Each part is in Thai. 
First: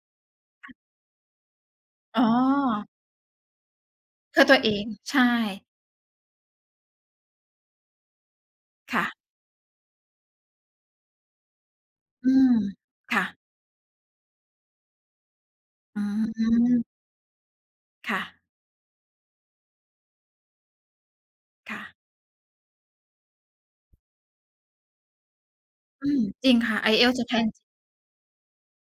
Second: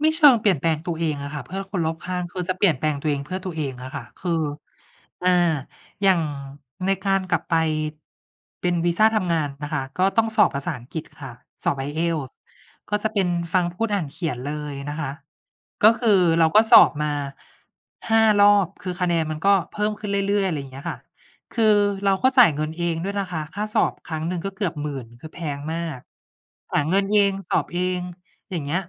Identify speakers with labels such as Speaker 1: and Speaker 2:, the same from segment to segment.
Speaker 1: ไม่เชิงเปลี่ยนแป
Speaker 2: ค
Speaker 1: ล
Speaker 2: ่ะ
Speaker 1: งตัวเองอะค่ะเพื่อคนรอบข้
Speaker 2: อ๋
Speaker 1: าง คือจะเปลี่ยนแป
Speaker 2: อ
Speaker 1: ลงตัวเองเพื่อตัวเองอะค่ะ ค
Speaker 2: เ
Speaker 1: ื
Speaker 2: พื่
Speaker 1: อ
Speaker 2: อตัวเอง ใช่
Speaker 1: อ่า อย่างในการกลับไปเป็นวี
Speaker 2: ค
Speaker 1: ซ
Speaker 2: ่
Speaker 1: ่า
Speaker 2: ะ
Speaker 1: ทำงานนะคะ ก็ต้องสอบภาษาอังกฤษค่ะ สอบ
Speaker 2: อื
Speaker 1: IELTS
Speaker 2: ม
Speaker 1: ก็จะ
Speaker 2: ค
Speaker 1: เป
Speaker 2: ่
Speaker 1: ็น
Speaker 2: ะ
Speaker 1: ฟัง พูด อ่าน เขียนเลยนะคะ ก็คือ
Speaker 2: อื
Speaker 1: เราก็ส
Speaker 2: ม
Speaker 1: อบมา
Speaker 2: ค
Speaker 1: ห
Speaker 2: ่
Speaker 1: ้า
Speaker 2: ะ
Speaker 1: รอบ คือคะแนนมันก็เพิ่มขึ้นเรื่อย ๆ ไรเงี้ยค่ะ คื
Speaker 2: ค
Speaker 1: อ
Speaker 2: ่ะ
Speaker 1: เราก็จ่ายเงินเองด้วยนะคะ ค่าสอบครั้งหนึ่งก็เกือบ 10,000 คือแพงมาก
Speaker 2: อืม จริงค่
Speaker 1: ห
Speaker 2: ะ
Speaker 1: าเงิน
Speaker 2: IELTS
Speaker 1: เอ
Speaker 2: จะแพ
Speaker 1: ง
Speaker 2: ง
Speaker 1: สอบเอง อย่างเงี้ย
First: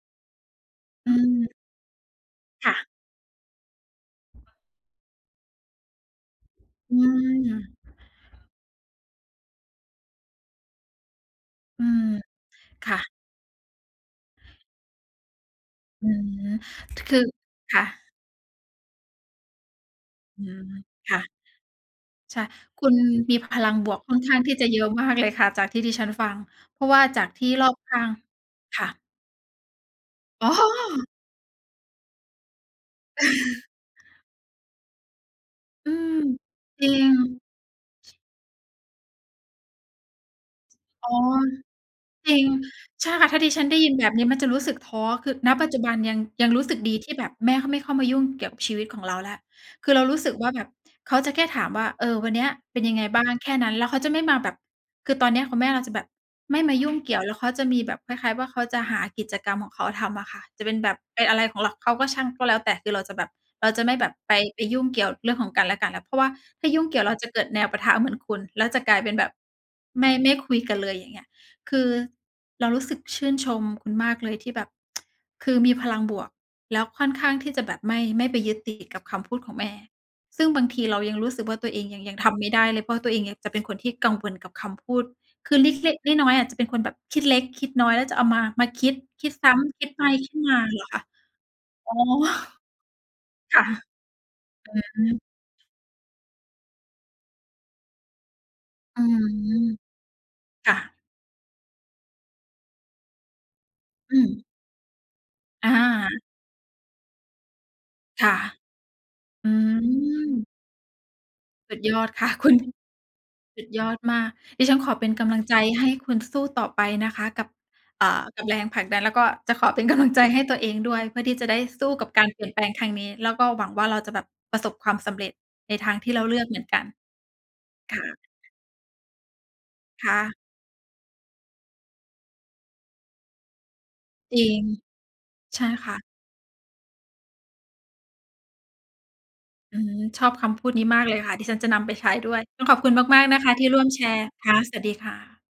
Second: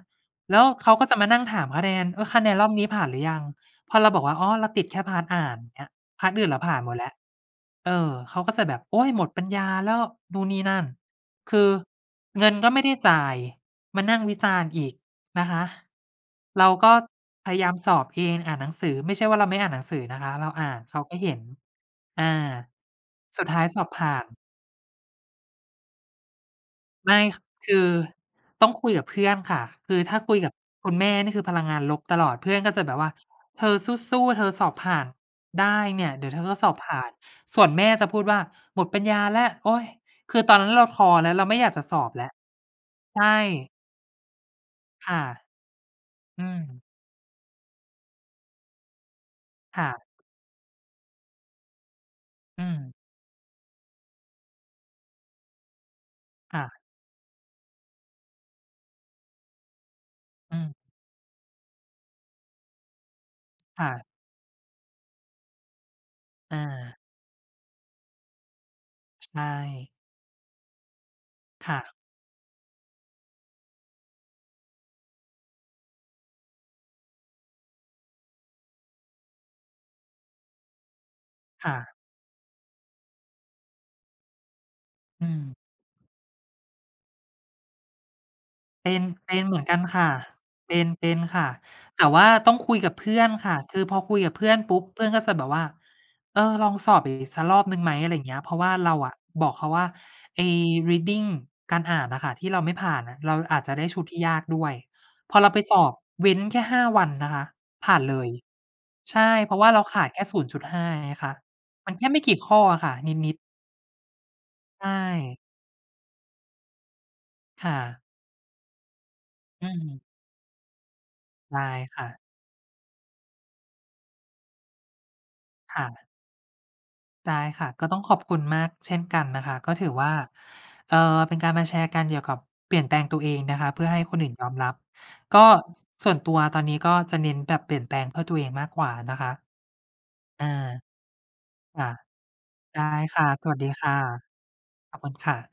Speaker 1: แล้วเขาก็
Speaker 2: อื
Speaker 1: จะมานั่ง
Speaker 2: ม
Speaker 1: ถามคะแนน "เออ คะแนนร
Speaker 2: ค
Speaker 1: อ
Speaker 2: ่
Speaker 1: บนี้
Speaker 2: ะ
Speaker 1: ผ่านหรือยัง?" พอเราบอกว่า "อ๋อ เราติดแค่ พาร์ต อ่าน เงี้ย พาร์ต อื่นเราผ่านหม
Speaker 2: อื
Speaker 1: ดแล้ว"
Speaker 2: ม
Speaker 1: เออ เขาก็จะแบบ "โอ๊ย หมดปัญญาแล้ว" นู่นนี่นั่น คือ
Speaker 2: อืม
Speaker 1: เงินก็ไม่
Speaker 2: ค
Speaker 1: ได้
Speaker 2: ่ะ
Speaker 1: จ่าย มานั่งวิจารณ์อีกนะคะ
Speaker 2: อืม
Speaker 1: เราก็
Speaker 2: คือ
Speaker 1: พยายา
Speaker 2: ค
Speaker 1: ม
Speaker 2: ่
Speaker 1: สอบ
Speaker 2: ะ
Speaker 1: เอง อ่านหนังสือ ไม่ใช่ว่าเราไม่อ่านหนังสือนะคะ
Speaker 2: อ
Speaker 1: เรา
Speaker 2: า
Speaker 1: อ่าน เขา
Speaker 2: ค
Speaker 1: ก็
Speaker 2: ่ะ
Speaker 1: เห็น อ
Speaker 2: ใ
Speaker 1: า
Speaker 2: ช่ คุณมี
Speaker 1: สุ
Speaker 2: พ
Speaker 1: ดท้า
Speaker 2: ล
Speaker 1: ย
Speaker 2: ัง
Speaker 1: สอ
Speaker 2: บ
Speaker 1: บ
Speaker 2: วก
Speaker 1: ผ
Speaker 2: ค
Speaker 1: ่
Speaker 2: ่อ
Speaker 1: า
Speaker 2: น
Speaker 1: น
Speaker 2: ข้างที่จะเยอะมากเลยค่ะจากที่ดิฉันฟัง เพราะว่า
Speaker 1: ไม
Speaker 2: จ
Speaker 1: ่
Speaker 2: ากที่รอ
Speaker 1: ค
Speaker 2: บ
Speaker 1: ือ
Speaker 2: ข้าง
Speaker 1: ต้อง
Speaker 2: ค
Speaker 1: ค
Speaker 2: ่
Speaker 1: ุย
Speaker 2: ะ
Speaker 1: กับเพื่อนค่ะ คือถ้าคุย
Speaker 2: อ๋
Speaker 1: กับคุณแม
Speaker 2: อ
Speaker 1: ่นี่คือพลังงานลบตลอด เพื่อนก็จะแบบว่า "เธอสู้ ๆ เธอสอบผ่านได้
Speaker 2: อื
Speaker 1: เนี่ย
Speaker 2: ม
Speaker 1: เดี๋ยวเธอก็สอบ
Speaker 2: จร
Speaker 1: ผ
Speaker 2: ิ
Speaker 1: ่าน"
Speaker 2: ง
Speaker 1: ส่วนแม่จะพูดว่า "หมดปัญญาแล้ว โอ๊ย" คือตอนนั้นเราท้
Speaker 2: อ
Speaker 1: อ
Speaker 2: ๋อ
Speaker 1: แล้ว เราไม่อยากจะสอบแล้
Speaker 2: จ
Speaker 1: ว
Speaker 2: ริง ใช่
Speaker 1: ใช
Speaker 2: ค่ะ ถ้าดิฉัน
Speaker 1: ่
Speaker 2: ได้ยินแบบนี้มันจะรู้สึกท้อ
Speaker 1: ค่ะ
Speaker 2: คือ ณ ปัจจุบันยัง
Speaker 1: อื
Speaker 2: ยังรู้สึก
Speaker 1: ม
Speaker 2: ดีที่แบบแม่เขาไม่เข้ามายุ่งเกี่ยวกับชีวิตของเราแล้ว
Speaker 1: ค่
Speaker 2: คือ
Speaker 1: ะ
Speaker 2: เรารู้สึกว่าแบบเขาจะแค่ถามว่า "เออ วันเนี้ย
Speaker 1: อื
Speaker 2: เป็น
Speaker 1: ม
Speaker 2: ยังไงบ้าง?" แค่นั้น แล้วเขาจะไม่มาแบบ คือตอนเนี้ยคุณแม่เราจะแบบไ
Speaker 1: ค
Speaker 2: ม่
Speaker 1: ่
Speaker 2: มา
Speaker 1: ะ
Speaker 2: ยุ่งเกี่ยว แล้วเขาจะมีแบบคล้าย ๆ ว่าเขาจะหากิจกรรมของเขาทำอะค่ะ
Speaker 1: อื
Speaker 2: จะ
Speaker 1: ม
Speaker 2: เป็นแบบไปอะไรของเรา เขาก็ช่าง ก็แล้วแต่ คือเราจะแบบ เราจ
Speaker 1: ค
Speaker 2: ะ
Speaker 1: ่
Speaker 2: ไม่
Speaker 1: ะ
Speaker 2: แบบไป ไปยุ่งเกี่ยวเรื่องของกันและกันแล้ว เพราะว่า
Speaker 1: อ
Speaker 2: ถ้ายุ่งเก
Speaker 1: า
Speaker 2: ี่ยวเราจะเกิดแนวปะทะเหมือนคุณ แล้วจะกลายเป็นแบ
Speaker 1: ใช
Speaker 2: บ
Speaker 1: ่
Speaker 2: ไม่ ไม่คุยกันเลย อย่างเงี้ย
Speaker 1: ค
Speaker 2: ค
Speaker 1: ่
Speaker 2: ื
Speaker 1: ะ
Speaker 2: อเรารู้สึกชื่นชมคุณมากเลยที่แบบ คือมีพลังบวก แล้วค่อนข้างที่จะแบบไม่ ไม่ไปยึดติดกับคำพูดของแม่ ซึ่งบางทีเรายังรู้สึกว่า ต
Speaker 1: ค
Speaker 2: ัว
Speaker 1: ่
Speaker 2: เอง
Speaker 1: ะ
Speaker 2: ยัง ยังทำไม่ได้เลย เพราะว่าตัวเองยังจะเป็นคนที่กังวลกับคำพูด
Speaker 1: อืม
Speaker 2: คือเล็ก ๆ น้อย ๆ อะจะเป็นคนแบบคิดเล็กคิดน้อย แล้วจะเอามา มาค
Speaker 1: เป
Speaker 2: ิ
Speaker 1: ็
Speaker 2: ด
Speaker 1: น
Speaker 2: ค
Speaker 1: เ
Speaker 2: ิ
Speaker 1: ป
Speaker 2: ด
Speaker 1: ็น
Speaker 2: ซ
Speaker 1: เ
Speaker 2: ้
Speaker 1: หมือนกั
Speaker 2: ำ
Speaker 1: น
Speaker 2: คิด
Speaker 1: ค
Speaker 2: ไป
Speaker 1: ่ะ
Speaker 2: คิดมา
Speaker 1: เป
Speaker 2: เห
Speaker 1: ็
Speaker 2: ร
Speaker 1: น
Speaker 2: อคะ?
Speaker 1: เป็นค่ะ
Speaker 2: อ๋อ
Speaker 1: แต่ว่าต้องคุยกับเพื่อนค่ะ
Speaker 2: ค่ะ
Speaker 1: คือพอ
Speaker 2: อ
Speaker 1: คุยกับเพื่อนปุ
Speaker 2: ื
Speaker 1: ๊บ เพื่อน
Speaker 2: ม
Speaker 1: ก็จะแบบว่า "เออ ลองสอบอีกสักรอบหนึ่งไหม" อะไรเงี้ย เพราะว่าเรา
Speaker 2: อื
Speaker 1: อะบอกเข
Speaker 2: ม
Speaker 1: าว่า ไอ้
Speaker 2: ค่ะ
Speaker 1: reading การอ่านน่ะค่ะ ที่เราไม่ผ่านอะ เราอาจจะได้ชุด
Speaker 2: อ
Speaker 1: ที
Speaker 2: ื
Speaker 1: ่ย
Speaker 2: ม
Speaker 1: ากด้วย พอเราไป
Speaker 2: อ
Speaker 1: สอบ
Speaker 2: า
Speaker 1: เว้นแค่ 5 วันนะคะ ผ่านเล
Speaker 2: ค่
Speaker 1: ย
Speaker 2: ะ
Speaker 1: ใช่
Speaker 2: อื
Speaker 1: เพราะว่าเราขาดแค่ ศู
Speaker 2: ม
Speaker 1: นย์จุดห้า ไงคะ
Speaker 2: สุด
Speaker 1: ม
Speaker 2: ย
Speaker 1: ันแ
Speaker 2: อ
Speaker 1: ค
Speaker 2: ด
Speaker 1: ่ไม
Speaker 2: ค
Speaker 1: ่
Speaker 2: ่ะ
Speaker 1: กี่
Speaker 2: คุ
Speaker 1: ข
Speaker 2: ณ
Speaker 1: ้ออะค่ะ นิด ๆ
Speaker 2: สุดยอดมาก ดิฉัน
Speaker 1: ใช
Speaker 2: ขอเป็นกำล
Speaker 1: ่
Speaker 2: ังใจให้คุณสู้ต่อไปนะคะ กับ
Speaker 1: ค่ะ
Speaker 2: เอ่อ กับแรงผลักดัน แล้วก็จะข
Speaker 1: อื
Speaker 2: อเป็น ก
Speaker 1: อ
Speaker 2: ำลัง ใจให้ตัวเองด้วย เพื่อที่จะได
Speaker 1: ได
Speaker 2: ้
Speaker 1: ้
Speaker 2: สู้
Speaker 1: ค
Speaker 2: ก
Speaker 1: ่
Speaker 2: ับ
Speaker 1: ะ
Speaker 2: การเปลี่ยนแปลงทางนี้ แล้วก็หวังว่า เราจะแบบประสบความสำเร็จใน
Speaker 1: ค่
Speaker 2: ทาง
Speaker 1: ะ
Speaker 2: ที่เราเลือกเหมือนกัน
Speaker 1: ได้ค่ะ ก็ต
Speaker 2: ค
Speaker 1: ้อง
Speaker 2: ่
Speaker 1: ขอ
Speaker 2: ะ
Speaker 1: บคุณมากเช่นกันนะคะ ก็ถือว
Speaker 2: ค
Speaker 1: ่า
Speaker 2: ่ะ
Speaker 1: เอ่อ เป็นการมาแชร์กันเกี่ยวกับเปลี่ยนแปลงตัวเองนะคะ เพื่อให้คนอื่น
Speaker 2: จร
Speaker 1: ย
Speaker 2: ิ
Speaker 1: อม
Speaker 2: ง
Speaker 1: รับ ก็
Speaker 2: ใช่ค่ะ
Speaker 1: ส่วนตัวตอนนี้ก็จะเน้นแบบเปลี่ยนแปลงเพื่อตัวเองมากกว่านะคะ
Speaker 2: อืม ชอบ
Speaker 1: อ
Speaker 2: ค
Speaker 1: า
Speaker 2: ำพูดนี้มากเลยค่ะ ดิฉันจะน
Speaker 1: ค่
Speaker 2: ำ
Speaker 1: ะ
Speaker 2: ไปใช้ด้วย ต้องขอ
Speaker 1: ได
Speaker 2: บ
Speaker 1: ้
Speaker 2: คุณ
Speaker 1: ค
Speaker 2: มา
Speaker 1: ่
Speaker 2: ก
Speaker 1: ะ
Speaker 2: ๆ นะ
Speaker 1: ส
Speaker 2: คะ
Speaker 1: วัส
Speaker 2: ที
Speaker 1: ดี
Speaker 2: ่ร่ว
Speaker 1: ค
Speaker 2: ม
Speaker 1: ่ะ
Speaker 2: แชร์ ค่ะ สวัสด
Speaker 1: ข
Speaker 2: ี
Speaker 1: อบ
Speaker 2: ค
Speaker 1: คุ
Speaker 2: ่
Speaker 1: ณ
Speaker 2: ะ
Speaker 1: ค่ะ